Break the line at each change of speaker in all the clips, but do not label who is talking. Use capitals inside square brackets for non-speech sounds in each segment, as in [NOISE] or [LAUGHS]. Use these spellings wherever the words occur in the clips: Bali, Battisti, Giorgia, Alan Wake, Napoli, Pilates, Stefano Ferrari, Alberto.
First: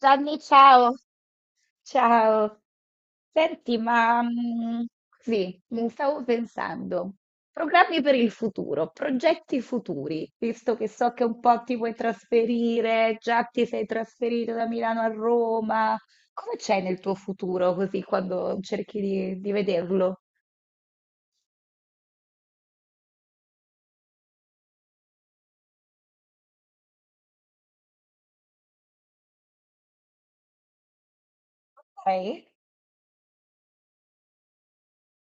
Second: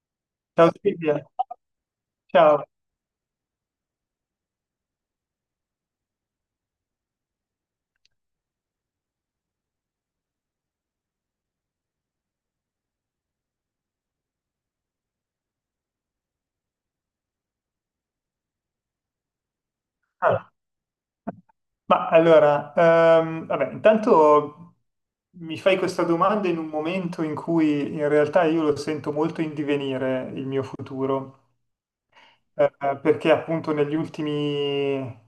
Gianni,
Ciao
ciao,
Silvia,
ciao.
ciao.
Senti, sì, mi stavo pensando, programmi per il futuro, progetti futuri, visto che so che un po' ti vuoi trasferire, già ti sei trasferito da Milano a Roma, come c'è nel tuo futuro così quando cerchi di vederlo?
Ah, intanto mi fai questa domanda in un momento in cui in realtà io lo sento molto in divenire il mio futuro,
Dai.
eh, perché appunto negli ultimi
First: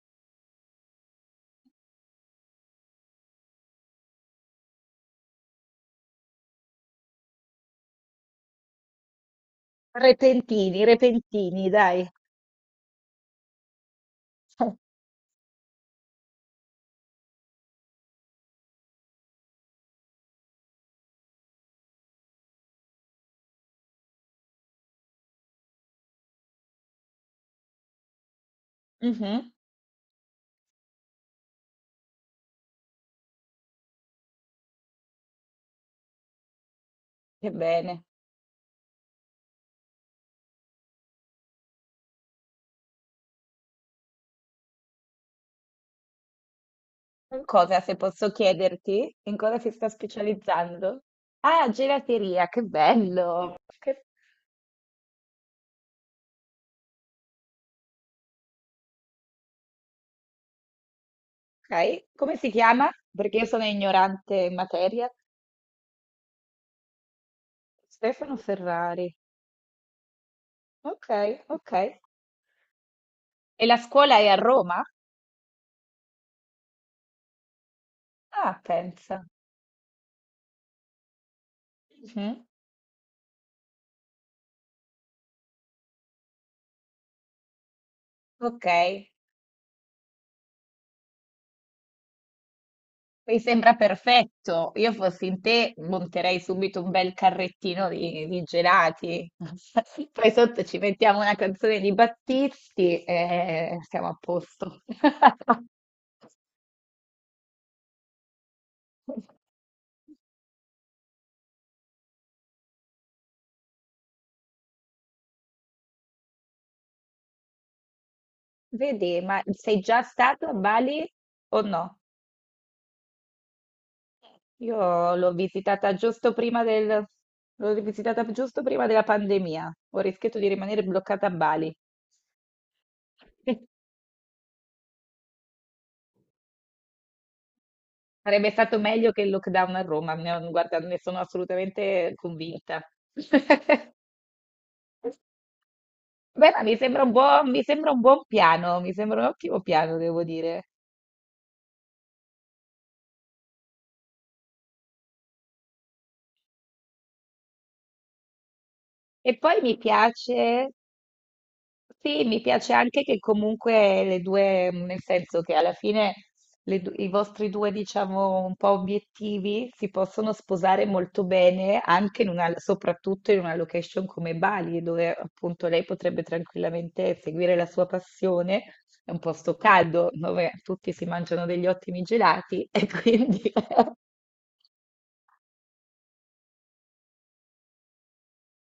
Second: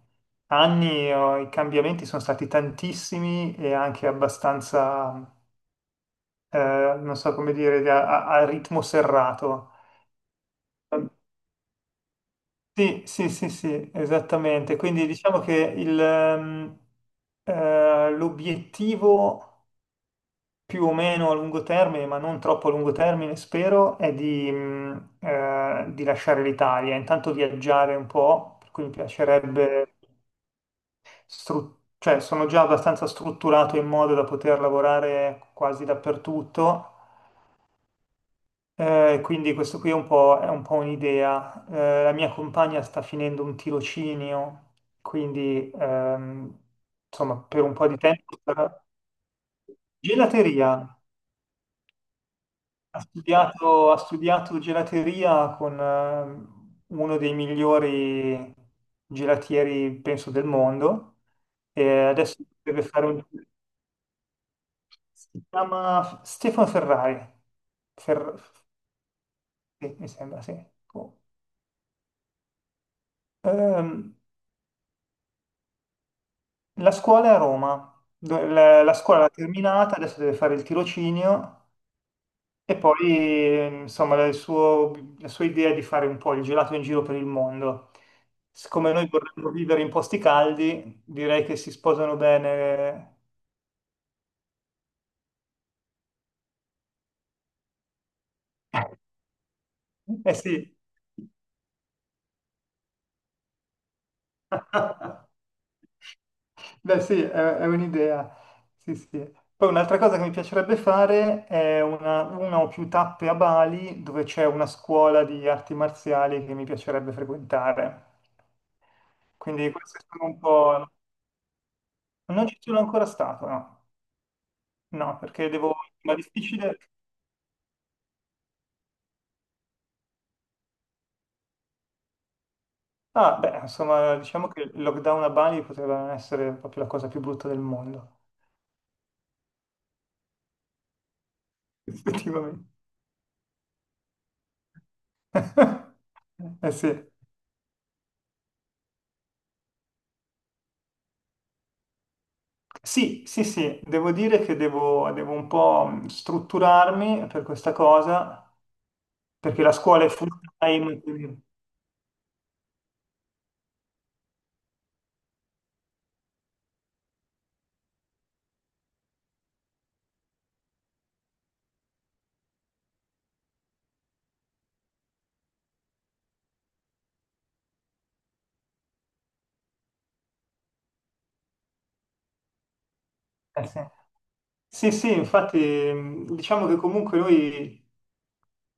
anni i cambiamenti sono stati tantissimi e anche abbastanza, eh, non so come dire, a ritmo serrato.
Repentini, repentini, dai.
Sì, sì, sì, sì, esattamente.
[LAUGHS]
Quindi diciamo che l'obiettivo più o meno a lungo termine, ma non troppo a lungo termine, spero, è di lasciare l'Italia, intanto viaggiare un po', per cui mi
Mhm,
piacerebbe, cioè sono già abbastanza strutturato in modo da poter lavorare quasi dappertutto.
che bene.
Quindi questo qui è un po' un'idea. La mia compagna sta finendo un tirocinio, quindi insomma
In
per un
cosa,
po'
se
di
posso
tempo sarà-
chiederti, in cosa si sta
Gelateria.
specializzando? Ah, gelateria, che
Ha
bello!
studiato, ha
Che-
studiato gelateria con uno dei migliori gelatieri, penso, del mondo e
Ok, come
adesso
si
deve
chiama?
fare un...
Perché io sono ignorante in materia.
Si chiama Stefano Ferrari.
Stefano
Fer-
Ferrari.
sì, mi sembra, sì.
Ok,
Oh.
ok. E la scuola
Ehm,
è a Roma?
La scuola è a Roma. Do-
Ah,
la, la scuola
pensa.
l'ha terminata, adesso deve fare il tirocinio
Mhm.
e poi insomma la sua idea è di fare un po' il gelato in giro per il mondo.
Ok.
Siccome noi vorremmo vivere in posti caldi, direi che si sposano bene.
Mi sembra perfetto. Io fossi in te, monterei subito un bel carrettino di gelati. [LAUGHS]
[LAUGHS]
Poi
Eh
sotto
sì.
ci mettiamo una canzone di Battisti e siamo a posto.
[LAUGHS]
[LAUGHS]
Beh, sì, è un'idea. Sì, sì. Poi un'altra cosa che mi piacerebbe fare è una o più tappe a Bali dove c'è una scuola di arti marziali che mi piacerebbe frequentare.
Vedi, ma
Quindi
sei
queste
già
sono un
stato a
po'...
Bali o no?
Non ci sono ancora stato, no?
Io
No,
l'ho
perché devo...
visitata
Ma è
giusto prima
difficile...
l'ho visitata giusto prima della pandemia. Ho rischiato di rimanere bloccata a Bali.
Ah, beh,
[LAUGHS]
insomma, diciamo che il lockdown a Bali poteva non essere proprio la cosa più brutta del mondo,
Sarebbe stato meglio che il lockdown a Roma, ne- guarda, ne sono
[LAUGHS]
assolutamente
effettivamente.
convinta. [LAUGHS]
[LAUGHS]
Beh,
Eh sì.
mi sembra un buon piano, mi sembra un ottimo piano, devo dire.
Sì, sì, sì, devo dire che devo un po' strutturarmi per questa cosa,
E poi
perché la
mi
scuola è full
piace
time. Quindi-
sì, mi piace anche che comunque le due, mm, nel senso che alla fine le du- i vostri due, diciamo, un po' obiettivi si possono sposare molto bene anche in una, soprattutto in una location come Bali, dove appunto lei potrebbe tranquillamente seguire la sua passione. È un posto caldo dove tutti si mangiano degli ottimi gelati [LAUGHS] e quindi
eh sì.
[LAUGHS]
Sì, sì, infatti diciamo che comunque noi,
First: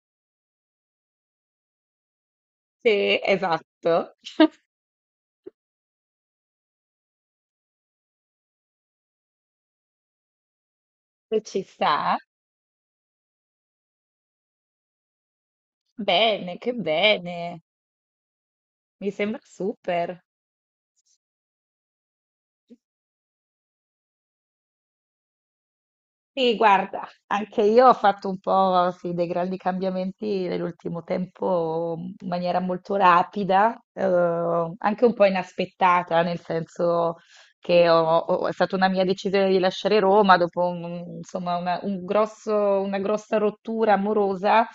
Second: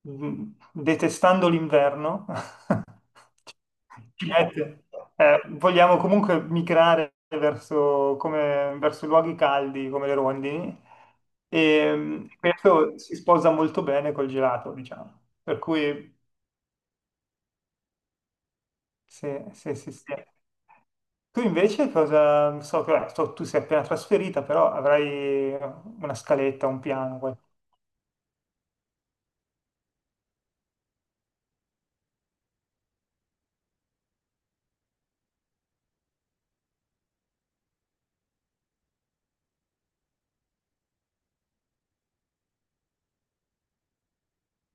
mh, detestando l'inverno, [LAUGHS]
sì, esatto,
ci
[LAUGHS]
mette- vogliamo comunque migrare verso, come- verso luoghi caldi come le rondini
se ci
e
sta,
questo si sposa molto bene col gelato, diciamo. Per cui
bene, che bene, mi
sì,
sembra
sì, sì, sì.
super.
Tu invece cosa, so che vabbè, so- tu sei appena trasferita, però avrai una
Sì,
scaletta, un
guarda,
piano. Qual-
anche io ho fatto un po', sì, dei grandi cambiamenti nell'ultimo tempo in maniera molto rapida, anche un po' inaspettata, nel senso che è stata una mia decisione di lasciare Roma dopo un- insomma, una, un grosso- una grossa rottura amorosa,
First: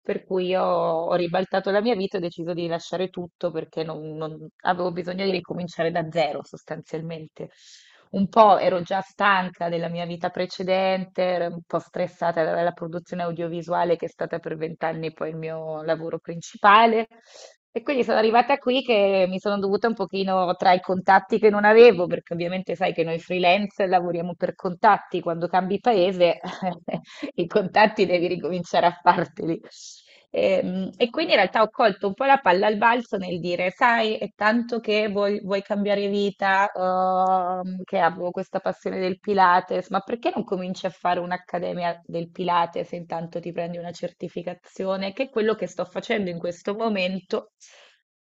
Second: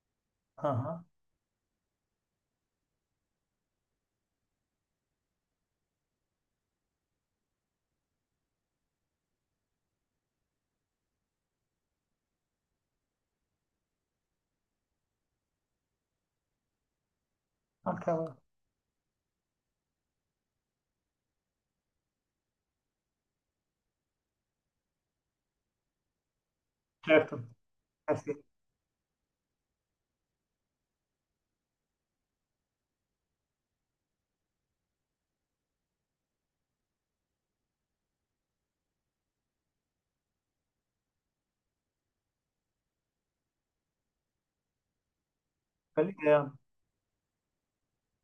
per cui
ah,
ho ribaltato la mia vita e ho deciso di lasciare tutto perché avevo bisogno di ricominciare da zero sostanzialmente. Un po' ero già stanca della mia vita precedente, ero un po' stressata dalla produzione audiovisuale che è stata per vent'anni poi il mio lavoro principale. E
ah, ah,
quindi sono
cavolo.
arrivata qui che mi sono dovuta un pochino tra i contatti che non avevo, perché ovviamente sai che noi freelance lavoriamo per contatti, quando cambi paese [LAUGHS] [LAUGHS]
Certo,
i contatti
eh
devi
sì,
ricominciare a farteli. E quindi in realtà ho colto un po' la palla al balzo nel dire, sai, è tanto che vuoi cambiare vita, che avevo questa passione del Pilates, ma perché non cominci a fare un'accademia del Pilates e intanto ti prendi una certificazione, che è quello che sto
bella
facendo in
idea.
questo momento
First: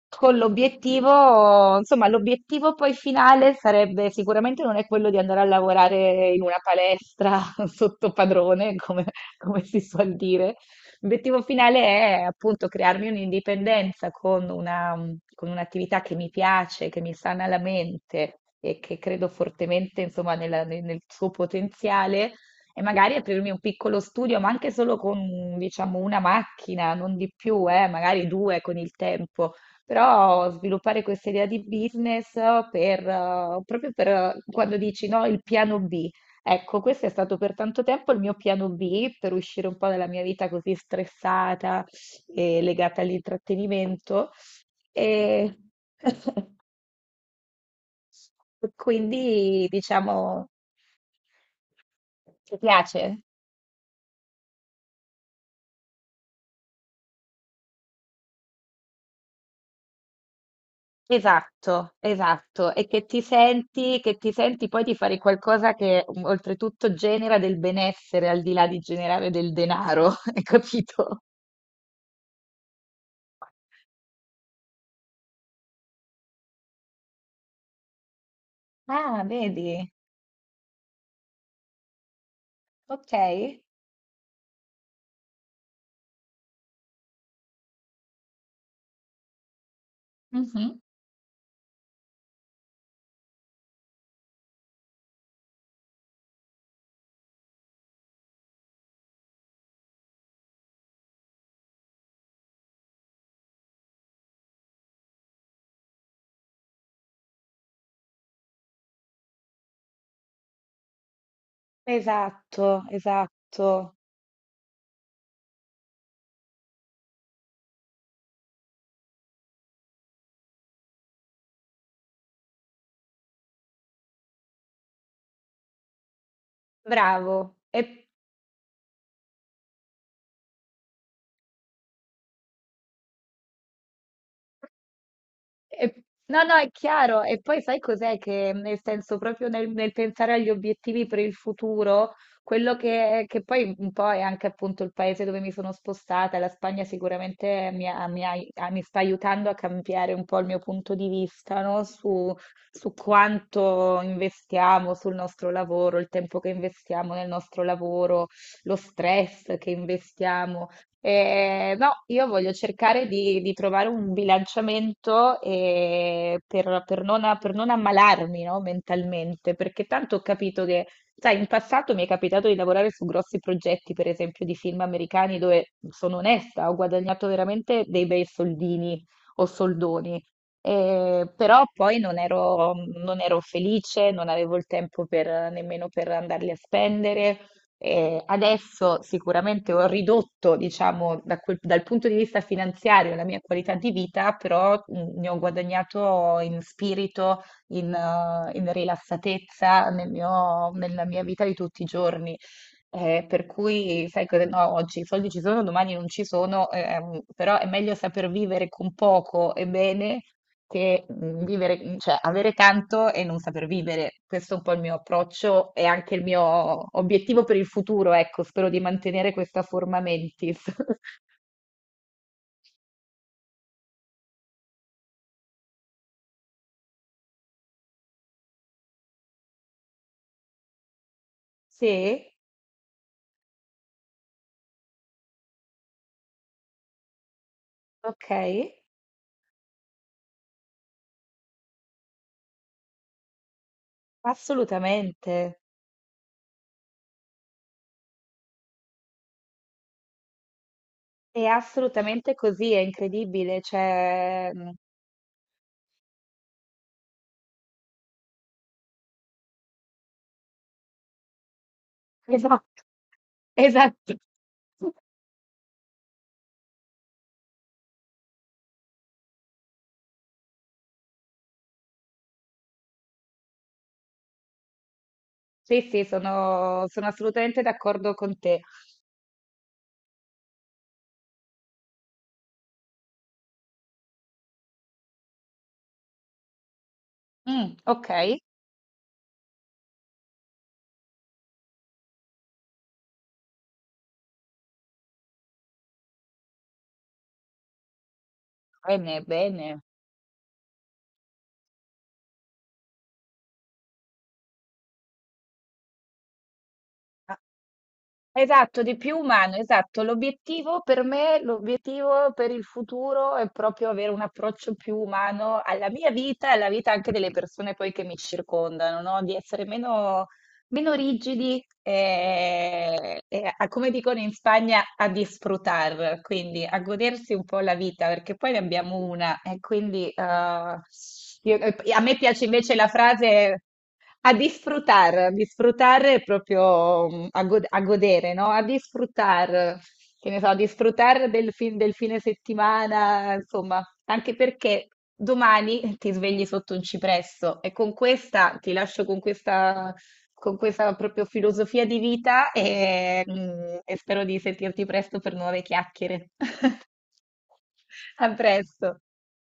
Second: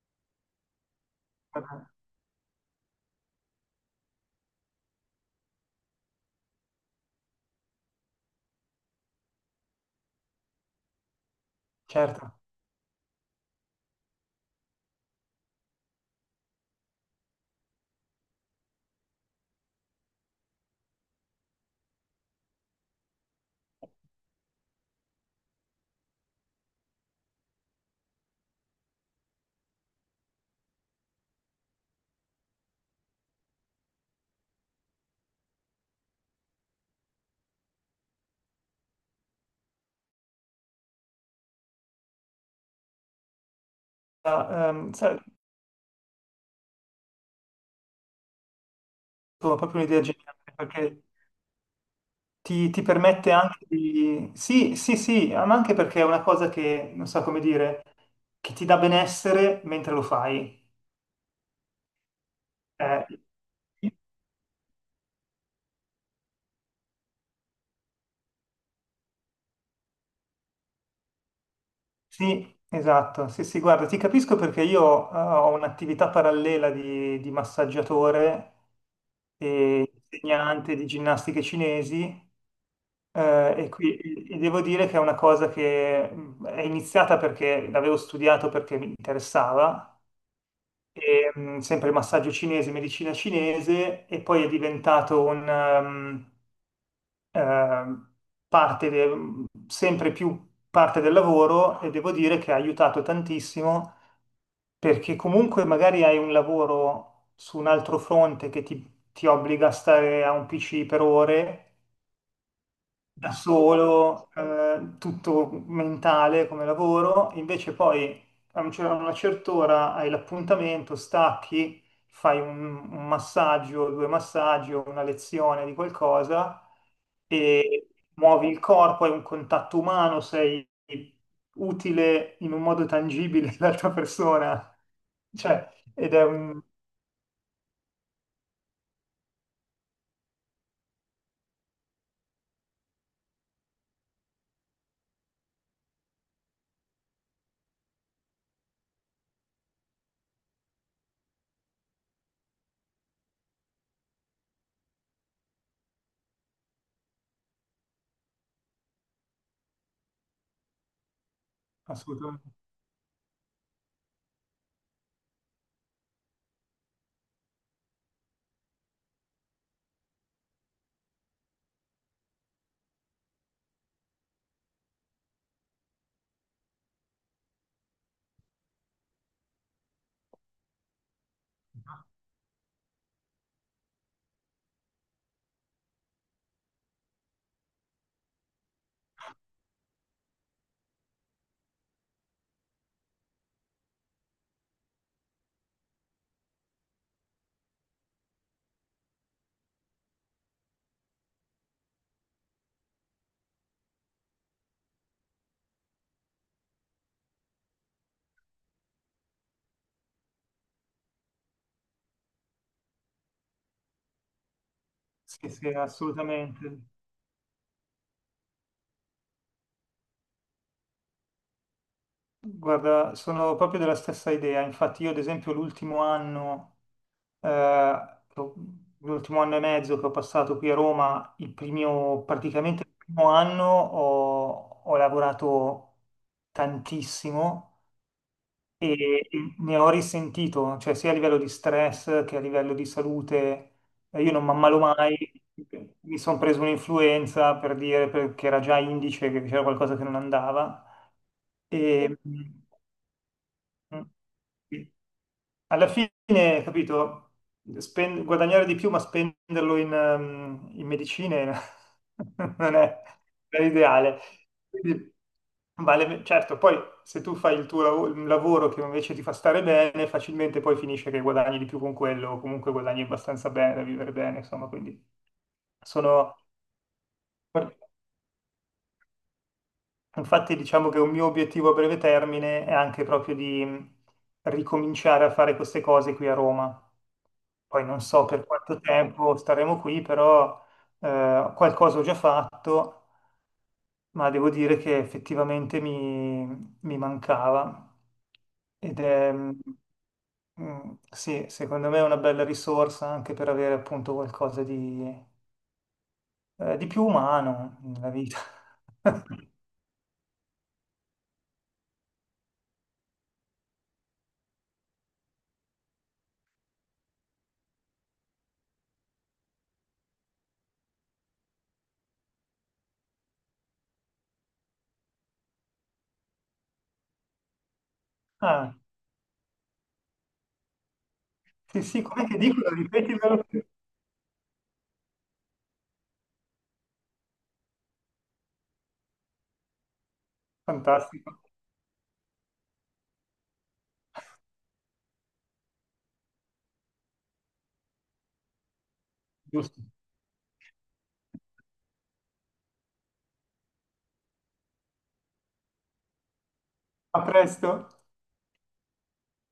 con l'obiettivo,
Vabbè,
insomma, l'obiettivo poi finale sarebbe sicuramente non è quello di andare a lavorare in una palestra [LAUGHS] sotto padrone, come, come si suol dire. L'obiettivo finale è
certo.
appunto crearmi un'indipendenza con una, con un'attività che mi piace, che mi sana la mente e che credo fortemente, insomma, nella- nel suo potenziale e magari aprirmi un piccolo studio, ma anche solo con, diciamo, una macchina, non di più, magari due con il tempo però sviluppare questa idea di business per, proprio per quando dici no, il piano B. Ecco, questo è stato per tanto tempo il mio piano B per uscire un po' dalla mia vita così stressata e legata all'intrattenimento.
Sai,
E [LAUGHS]
tu hai
quindi,
proprio un'idea geniale,
diciamo,
perché
ti
ti
piace?
permette anche di... Sì, sì, sì, ah, ma anche perché è una cosa che, non so come dire, che ti dà benessere mentre lo fai.
Esatto, esatto, e
Eh,
che ti senti poi di fare qualcosa che mm, oltretutto genera del benessere al di là di generare del denaro, [LAUGHS] hai capito?
Sì, esatto, sì, sì, guarda, ti capisco perché io ho un'attività parallela di massaggiatore
Ah, vedi?
e insegnante di ginnastiche cinesi
Ok.
e, qui, e devo dire che è una cosa che è iniziata perché l'avevo studiato perché mi interessava,
Mhm.
e, sempre massaggio cinese, medicina cinese e poi è diventato ehm, parte de- sempre più parte del lavoro e devo dire che ha aiutato tantissimo perché comunque magari hai un lavoro su un altro fronte che ti obbliga a stare a un PC per ore
Esatto,
da
esatto,
solo, tutto mentale come lavoro, invece poi a una certa ora hai l'appuntamento, stacchi, fai un massaggio, due massaggi o una lezione di qualcosa
bravo.
e muovi il corpo, hai un contatto umano, sei utile in un modo tangibile [LAUGHS] all'altra persona. Cioè,
E-
ed è
no, no,
un...
è chiaro. E poi sai cos'è che, nel senso, proprio nel pensare agli obiettivi per il futuro, quello che poi un po' è anche appunto il paese dove mi sono spostata, la Spagna sicuramente mi sta aiutando a cambiare un po' il mio punto di vista, no? Su, su quanto investiamo sul nostro lavoro, il tempo che investiamo nel nostro lavoro, lo stress che investiamo. No, io
Assolutamente,
voglio cercare di trovare un bilanciamento per non ammalarmi, no, mentalmente, perché tanto ho capito che, sai, in passato mi è capitato di lavorare su grossi progetti, per esempio di film americani, dove sono onesta, ho guadagnato veramente dei bei soldini o soldoni, però poi non ero felice, non avevo il tempo per- nemmeno per andarli a spendere adesso sicuramente ho ridotto, diciamo, da quel- dal punto di vista finanziario la mia qualità di vita, però ne ho guadagnato in spirito, in, in rilassatezza nel mio- nella mia vita di tutti i giorni. Per cui, sai cosa? No, oggi i soldi ci sono, domani non ci sono, però è meglio saper vivere con poco e bene che vivere, cioè avere tanto e non saper vivere. Questo è un po' il mio
sì, sì,
approccio e anche il mio
assolutamente.
obiettivo per il futuro, ecco, spero di mantenere questa forma mentis. [LAUGHS]
Guarda, sono proprio della stessa idea. Infatti, io, ad esempio, l'ultimo anno, eh, che ho- l'ultimo anno e mezzo che ho passato qui a Roma,
Sì,
praticamente il primo anno ho lavorato tantissimo
ok,
e, e ne ho risentito, cioè sia a livello di stress che a livello di salute. Io non mi ammalo mai,
assolutamente.
mi sono preso un'influenza per dire perché era già indice che c'era qualcosa che non andava.
È
E,
assolutamente così, è incredibile,
mm.
cioè [LAUGHS]
Sì. Alla fine, capito, Spen- guadagnare di più ma spenderlo in medicine [LAUGHS] non è non è
esatto.
l'ideale. Quindi vale- certo, poi se tu fai il un lavoro che invece ti fa stare bene, facilmente poi finisce che guadagni di più con quello, o comunque guadagni abbastanza bene da vivere bene, insomma, quindi
Sì, sì,
sono...
sono, sono assolutamente d'accordo con te.
Infatti diciamo che un mio obiettivo a breve termine è anche proprio di ricominciare a fare queste cose qui a Roma.
Mm,
Poi non
ok,
so per quanto tempo staremo qui, però qualcosa ho già fatto, ma devo dire che effettivamente mi, mi mancava. Ed
bene,
è,
bene.
mm, sì, secondo me è una bella risorsa anche per avere appunto qualcosa di più umano nella vita.
Esatto, di più umano,
[LAUGHS]
esatto. L'obiettivo per me, l'obiettivo per il futuro è proprio avere un approccio più umano alla mia vita e alla vita anche delle persone poi che mi circondano, no? Di essere meno meno rigidi e a- come dicono in Spagna, a disfrutar, quindi a godersi un po' la vita, perché poi ne
Ah.
abbiamo una e quindi io-
Sì,
e a
sì,
me
come che
piace invece
dicono?
la
Ripetimelo.
frase a disfrutar, disfrutar è proprio mm, a, go- a godere, no? A disfrutar, che ne so, a disfrutar
Fantastico.
del, fin- del fine settimana, insomma, anche perché domani ti svegli sotto un cipresso e con questa ti lascio
Giusto.
con questa proprio filosofia di vita e e spero di sentirti presto per nuove chiacchiere. [LAUGHS]
A presto.
A presto.